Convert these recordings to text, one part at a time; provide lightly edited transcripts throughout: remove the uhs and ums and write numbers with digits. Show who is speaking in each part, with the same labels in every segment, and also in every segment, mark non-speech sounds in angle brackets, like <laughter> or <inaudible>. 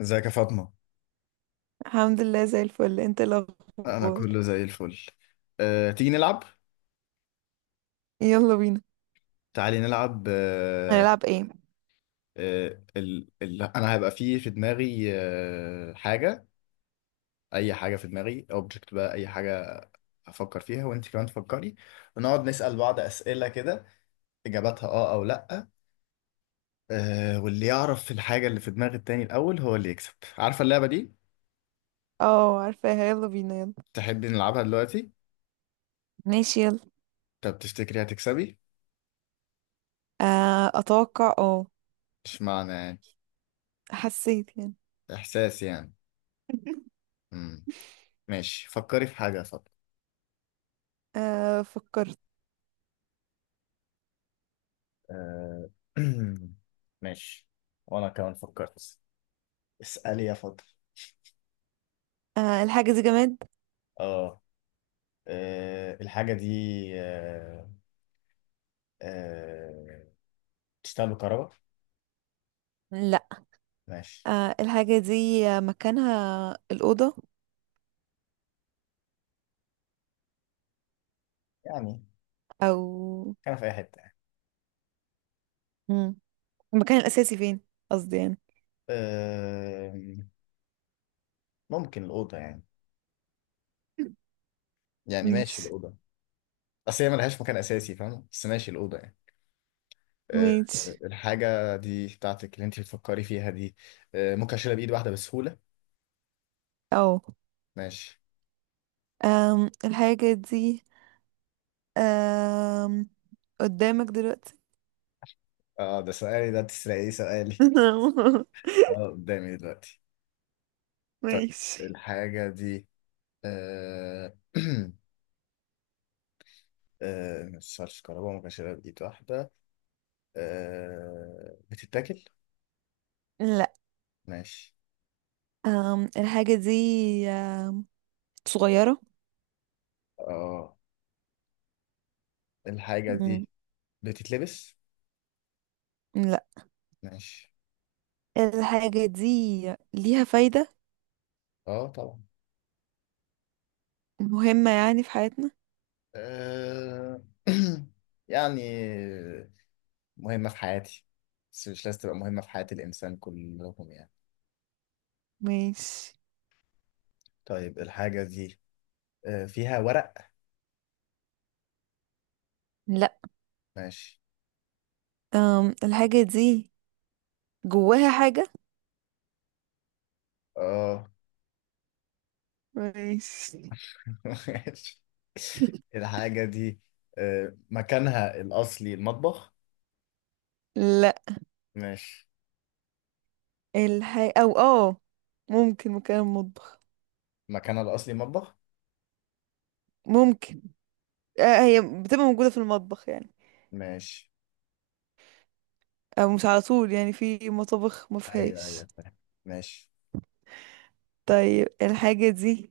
Speaker 1: ازيك يا فاطمة؟
Speaker 2: الحمد لله زي الفل، انت ايه
Speaker 1: انا
Speaker 2: الاخبار؟
Speaker 1: كله زي الفل. تيجي نلعب؟
Speaker 2: يلا بينا.
Speaker 1: تعالي نلعب.
Speaker 2: هنلعب ايه؟
Speaker 1: انا هيبقى فيه في دماغي حاجة، اي حاجة في دماغي، اوبجكت بقى، اي حاجة افكر فيها وانت كمان تفكري، ونقعد نسأل بعض اسئلة كده، اجاباتها اه او لا. واللي يعرف الحاجة اللي في دماغ التاني الاول هو اللي يكسب، عارفة اللعبة دي؟
Speaker 2: اه، عارفاها، يلا بينا يلا.
Speaker 1: تحبي نلعبها دلوقتي؟
Speaker 2: ماشي يلا.
Speaker 1: طب تفتكري هتكسبي؟
Speaker 2: آه، اتوقع، اه.
Speaker 1: مش معنى يعني،
Speaker 2: حسيت يعني.
Speaker 1: احساس يعني.
Speaker 2: <laughs>
Speaker 1: مم. ماشي، فكري في حاجة يا فاطمة.
Speaker 2: آه، فكرت.
Speaker 1: آه، <clears throat> ماشي، وانا كمان فكرت. اسألي يا فضل.
Speaker 2: الحاجة دي جماد؟
Speaker 1: اه، الحاجة دي. آه، آه، بتشتغل بكهرباء؟
Speaker 2: لا.
Speaker 1: ماشي.
Speaker 2: الحاجة دي مكانها الأوضة.
Speaker 1: يعني
Speaker 2: او.
Speaker 1: كان في اي حتة يعني؟
Speaker 2: مم. المكان الأساسي فين؟ قصدي يعني.
Speaker 1: آه، ممكن الأوضة يعني،
Speaker 2: <laughs>
Speaker 1: يعني ماشي
Speaker 2: ماشي.
Speaker 1: الأوضة. اصل هي ملهاش مكان اساسي فاهم، بس ماشي الأوضة يعني.
Speaker 2: ماشي.
Speaker 1: الحاجة دي بتاعتك اللي انت بتفكري فيها دي، ممكن اشيلها بإيد واحدة بسهولة؟
Speaker 2: اه.
Speaker 1: ماشي.
Speaker 2: الحاجة دي آم، قدامك دلوقتي؟
Speaker 1: اه ده سؤالي، ده تسرقي سؤالي.
Speaker 2: <laughs>
Speaker 1: اه قدامي دلوقتي. طيب
Speaker 2: ماشي.
Speaker 1: الحاجة دي آه <clears throat> مش كهرباء، ما كانش بإيد واحدة. بتتاكل؟
Speaker 2: لا.
Speaker 1: ماشي.
Speaker 2: الحاجة دي أم، صغيرة.
Speaker 1: اه الحاجة دي
Speaker 2: مم.
Speaker 1: بتتلبس؟
Speaker 2: لا.
Speaker 1: ماشي.
Speaker 2: الحاجة دي ليها فايدة؟
Speaker 1: اه طبعا.
Speaker 2: مهمة يعني في حياتنا.
Speaker 1: آه <clears throat> يعني مهمة في حياتي، بس مش لازم تبقى مهمة في حياة الإنسان كلهم يعني.
Speaker 2: ماشي.
Speaker 1: طيب الحاجة دي فيها ورق؟
Speaker 2: لا.
Speaker 1: ماشي.
Speaker 2: الحاجة دي جواها حاجة.
Speaker 1: اه
Speaker 2: ماشي.
Speaker 1: ماشي. الحاجة دي مكانها الأصلي المطبخ؟
Speaker 2: لا.
Speaker 1: ماشي.
Speaker 2: الحاجة أو ممكن مكان المطبخ.
Speaker 1: مكانها الأصلي مطبخ؟
Speaker 2: ممكن. هي بتبقى موجودة في المطبخ يعني،
Speaker 1: ماشي.
Speaker 2: أو مش على طول يعني في مطابخ ما
Speaker 1: أيوه
Speaker 2: فيهاش.
Speaker 1: أيوه فاهم. ماشي.
Speaker 2: طيب الحاجة دي،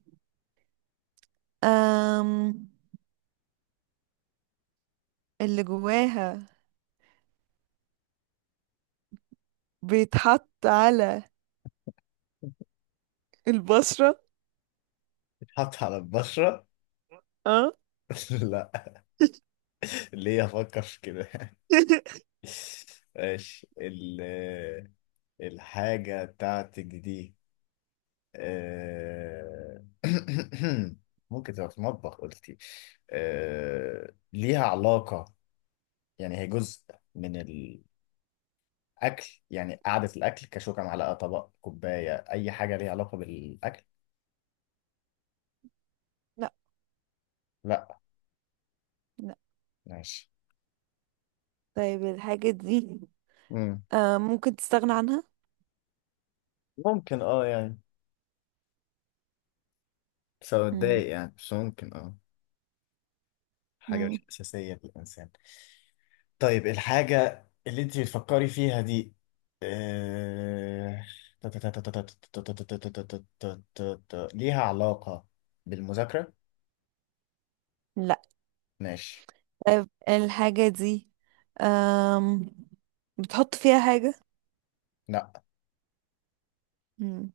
Speaker 2: أم... اللي جواها بيتحط على البشرة.
Speaker 1: بتتحط على البشرة؟
Speaker 2: اه.
Speaker 1: <laughs> لا.
Speaker 2: <laughs>
Speaker 1: ليه أفكر في كده؟ <laughs> ماشي. الحاجة بتاعتك دي، آه، <coughs> <clears throat> ممكن تبقى في المطبخ قلتي، ليها علاقة يعني هي جزء من اكل يعني؟ قعده الاكل كشوكه معلقه طبق كوبايه، اي حاجه ليها علاقه بالاكل.
Speaker 2: لا.
Speaker 1: لا،
Speaker 2: لا.
Speaker 1: ماشي.
Speaker 2: طيب الحاجة دي
Speaker 1: مم.
Speaker 2: ممكن تستغنى عنها.
Speaker 1: ممكن اه يعني، بس
Speaker 2: مم.
Speaker 1: اتضايق يعني، بس ممكن اه. حاجه
Speaker 2: مم.
Speaker 1: مش اساسيه في الانسان. طيب الحاجه اللي انت بتفكري فيها دي، آه، ليها علاقه بالمذاكره؟
Speaker 2: لا.
Speaker 1: ماشي.
Speaker 2: طيب الحاجة دي آم بتحط فيها حاجة.
Speaker 1: لا.
Speaker 2: مم.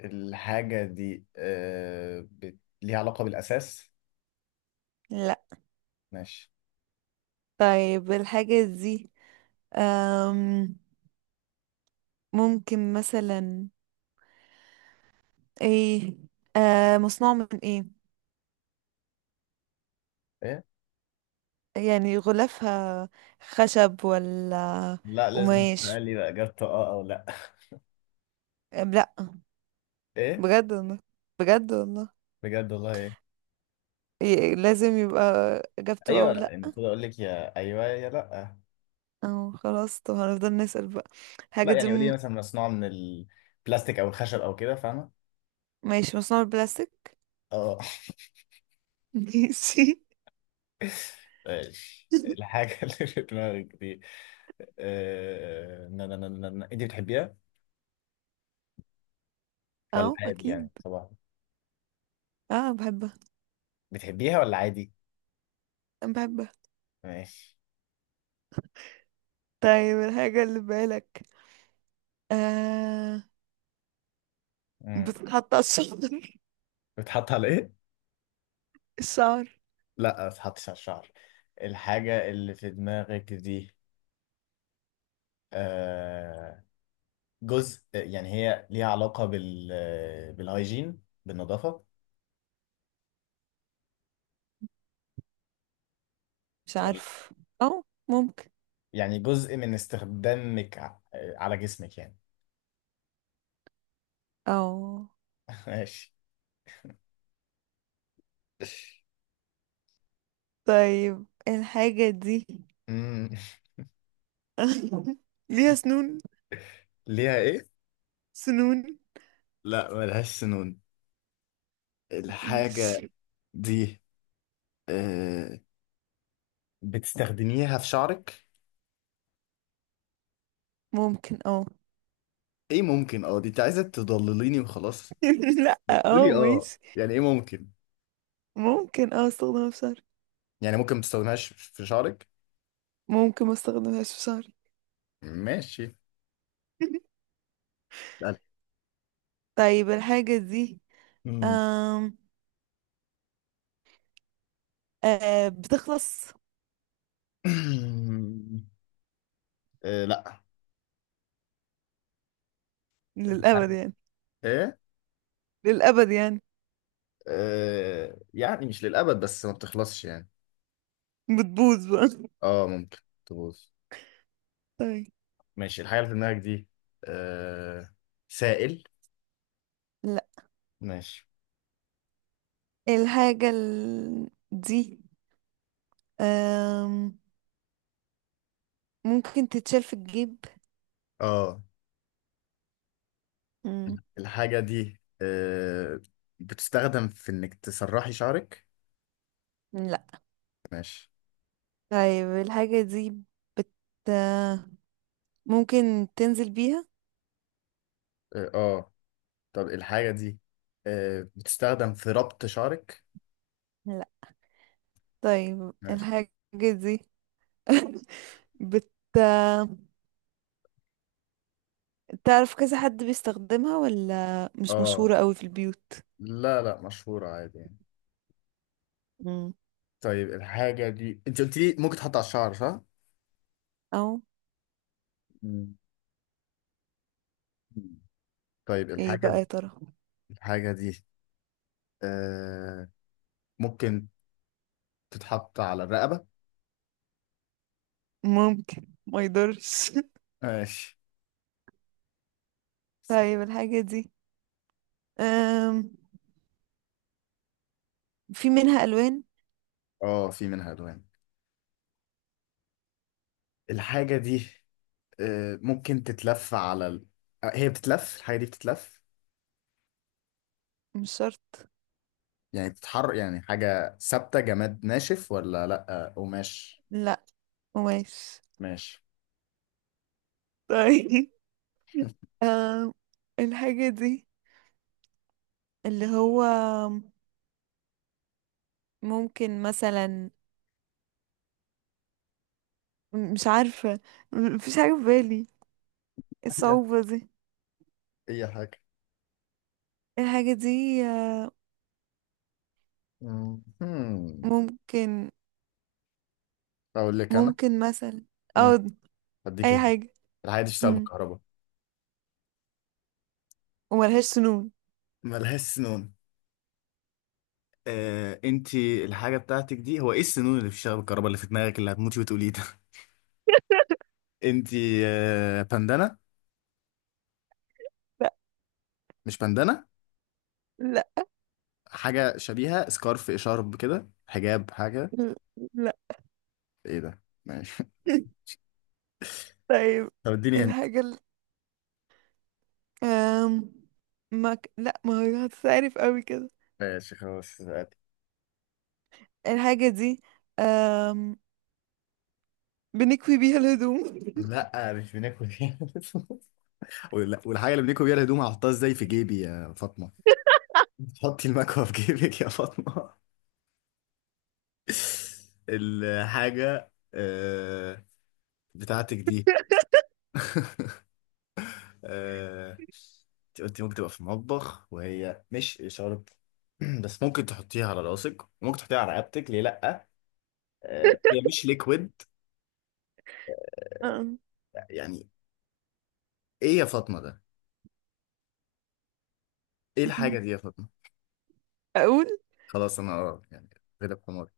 Speaker 1: الحاجه دي ليها علاقه بالاساس؟
Speaker 2: لا.
Speaker 1: ماشي.
Speaker 2: طيب الحاجة دي آم ممكن مثلا ايه؟ مصنوع من ايه؟
Speaker 1: إيه؟
Speaker 2: يعني غلافها خشب ولا
Speaker 1: لا لازم
Speaker 2: قماش؟
Speaker 1: تقول لي بقى اجابته اه او لا.
Speaker 2: لا.
Speaker 1: ايه؟
Speaker 2: بجد والله، بجد والله.
Speaker 1: بجد والله ايه؟
Speaker 2: لازم يبقى اجابته
Speaker 1: ايوه
Speaker 2: او لا.
Speaker 1: لا، المفروض اقول لك يا ايوه يا لا.
Speaker 2: او خلاص، طب هنفضل نسأل بقى.
Speaker 1: لا
Speaker 2: الحاجة دي
Speaker 1: يعني قولي لي مثلا مصنوع من البلاستيك او الخشب او كده فاهمه.
Speaker 2: ماشي، مصنوعة من البلاستيك.
Speaker 1: اه
Speaker 2: <laughs> ماشي.
Speaker 1: ماشي. الحاجه <laughs> اللي في دماغك دي، آه، نا- نا- نا- نا- نا. انت بتحبيها ولا
Speaker 2: اه،
Speaker 1: عادي
Speaker 2: اكيد.
Speaker 1: يعني صباح؟
Speaker 2: اه، بحبها.
Speaker 1: بتحبيها ولا عادي؟
Speaker 2: أنا بحبها.
Speaker 1: ماشي.
Speaker 2: طيب الحاجة اللي في بالك، آه
Speaker 1: امم،
Speaker 2: بتتحط على الشعر. <laughs>
Speaker 1: بتحط على ايه؟
Speaker 2: الشعر.
Speaker 1: لا ما بتحطش على الشعر. الحاجه اللي في دماغك دي، آه، جزء يعني هي ليها علاقة بالهايجين بالنظافة
Speaker 2: مش
Speaker 1: ولا؟
Speaker 2: عارف. او. ممكن.
Speaker 1: يعني جزء من استخدامك على جسمك يعني؟
Speaker 2: او.
Speaker 1: <laughs> ماشي.
Speaker 2: طيب الحاجة دي،
Speaker 1: أمم،
Speaker 2: <laughs> ليها سنون؟
Speaker 1: ليها ايه؟
Speaker 2: سنون.
Speaker 1: لا ملهاش سنون. الحاجة
Speaker 2: ماشي.
Speaker 1: دي آه، بتستخدميها في شعرك؟
Speaker 2: ممكن اه.
Speaker 1: ايه ممكن اه؟ دي انت عايزة تضلليني وخلاص.
Speaker 2: <laughs> لا، اه،
Speaker 1: قولي اه،
Speaker 2: ماشي.
Speaker 1: يعني ايه ممكن؟
Speaker 2: ممكن اه استخدمها في شعري.
Speaker 1: يعني ممكن ما تستخدمهاش في شعرك؟
Speaker 2: ممكن ما استخدمهاش في شهري.
Speaker 1: ماشي.
Speaker 2: <laughs>
Speaker 1: لا.
Speaker 2: طيب الحاجة دي
Speaker 1: أمم.
Speaker 2: أم... بتخلص؟
Speaker 1: <clears throat> لا.
Speaker 2: للأبد يعني.
Speaker 1: ايه؟
Speaker 2: للأبد يعني.
Speaker 1: يعني مش للأبد بس ما بتخلصش يعني.
Speaker 2: بتبوظ بقى.
Speaker 1: اه ممكن تبوظ.
Speaker 2: <laughs> طيب.
Speaker 1: ماشي. الحاجة اللي في دماغك دي آه سائل؟
Speaker 2: لا.
Speaker 1: ماشي.
Speaker 2: الحاجة دي، أم... ممكن تتشال في الجيب.
Speaker 1: اه
Speaker 2: مم.
Speaker 1: الحاجة دي بتستخدم في انك تسرحي شعرك؟
Speaker 2: لا.
Speaker 1: ماشي.
Speaker 2: طيب الحاجة دي بت ممكن تنزل بيها.
Speaker 1: اه آه. طب الحاجة دي بتستخدم في ربط شعرك؟
Speaker 2: لا. طيب
Speaker 1: ماشي.
Speaker 2: الحاجة دي <laughs> بت تعرف كذا حد بيستخدمها ولا مش
Speaker 1: اه
Speaker 2: مشهورة قوي في البيوت؟
Speaker 1: لا لا، مشهورة عادي يعني.
Speaker 2: مم.
Speaker 1: طيب الحاجة دي انت قلت لي ممكن تحط على الشعر صح؟
Speaker 2: او.
Speaker 1: مم. طيب
Speaker 2: ايه
Speaker 1: الحاجة
Speaker 2: بقى
Speaker 1: دي،
Speaker 2: يا ترى؟
Speaker 1: الحاجة دي آه ممكن تتحط على الرقبة؟
Speaker 2: ممكن ما يضرش.
Speaker 1: ماشي.
Speaker 2: <laughs> طيب الحاجة دي أم... في منها ألوان.
Speaker 1: اه في منها ألوان. الحاجة دي ممكن تتلف على ال... آه، هي بتتلف، الحاجة دي بتتلف
Speaker 2: مش شرط.
Speaker 1: يعني بتتحرك يعني، حاجة ثابتة جماد ناشف ولا لأ؟ قماش؟
Speaker 2: لا، قماش.
Speaker 1: ماشي.
Speaker 2: طيب. <laughs> أم... الحاجة دي اللي هو ممكن مثلا مش عارفة، مفيش حاجة في بالي.
Speaker 1: أيوة.
Speaker 2: الصعوبة دي.
Speaker 1: أي حاجة.
Speaker 2: الحاجة دي،
Speaker 1: مم.
Speaker 2: ممكن،
Speaker 1: أقول لك أنا.
Speaker 2: ممكن مثلا
Speaker 1: مم.
Speaker 2: او
Speaker 1: أديك
Speaker 2: أي
Speaker 1: هنا.
Speaker 2: حاجة.
Speaker 1: الحاجة دي بتشتغل
Speaker 2: مم.
Speaker 1: بالكهرباء،
Speaker 2: وملهاش سنون.
Speaker 1: ملهاش سنون. انتي الحاجة بتاعتك دي هو ايه السنون اللي بتشتغل بالكهرباء اللي في دماغك اللي هتموتي وتقوليه ده؟ انتي بندانة؟
Speaker 2: لا.
Speaker 1: مش بندانة؟
Speaker 2: لا.
Speaker 1: حاجة شبيهة سكارف شارب كده، حجاب، حاجة؟
Speaker 2: لا.
Speaker 1: ايه ده؟ ماشي. <laughs>
Speaker 2: <laughs> طيب
Speaker 1: طب اديني هنت.
Speaker 2: الحاجة أم... ما ك... لا، ما هو هتتعرف قوي كده.
Speaker 1: ماشي خلاص عادي.
Speaker 2: الحاجة دي أم... بنكوي بيها الهدوم.
Speaker 1: لا مش بناكل فيها. <laughs> والحاجة اللي بناكل بيها الهدوم هحطها ازاي في جيبي يا فاطمة؟ حطي المكوى في جيبك يا فاطمة. <laughs> الحاجة بتاعتك دي، آه، انت قلتي ممكن تبقى في المطبح وهي مش إشارة. <clears throat> بس ممكن تحطيها على راسك وممكن تحطيها على رقبتك ليه لأ؟ هي مش ليكويد
Speaker 2: أم.
Speaker 1: يعني. ايه يا فاطمه ده؟ ايه الحاجه دي
Speaker 2: <laughs>
Speaker 1: يا فاطمه؟
Speaker 2: أقول.
Speaker 1: خلاص انا اه يعني، غلب حماري.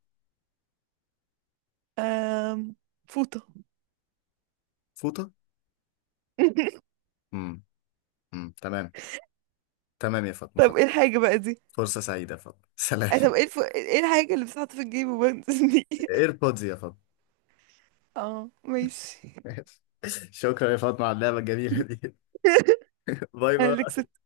Speaker 2: أم... فوطة.
Speaker 1: فوطه؟
Speaker 2: <laughs>
Speaker 1: امم، امم، تمام. تمام يا فاطمه،
Speaker 2: طب
Speaker 1: خط.
Speaker 2: ايه الحاجة بقى دي؟
Speaker 1: فرصه سعيده يا فاطمه، سلام.
Speaker 2: طب ايه ايه الحاجة اللي بتتحط في الجيب وبنزل
Speaker 1: <laughs>
Speaker 2: بيها؟
Speaker 1: ايربودز يا فاطمه.
Speaker 2: <laughs> اه، ماشي.
Speaker 1: <laughs> شكرا يا فاطمه على اللعبه الجميله دي. <laughs>
Speaker 2: <laughs>
Speaker 1: باي
Speaker 2: انا اللي
Speaker 1: باي.
Speaker 2: كسبت.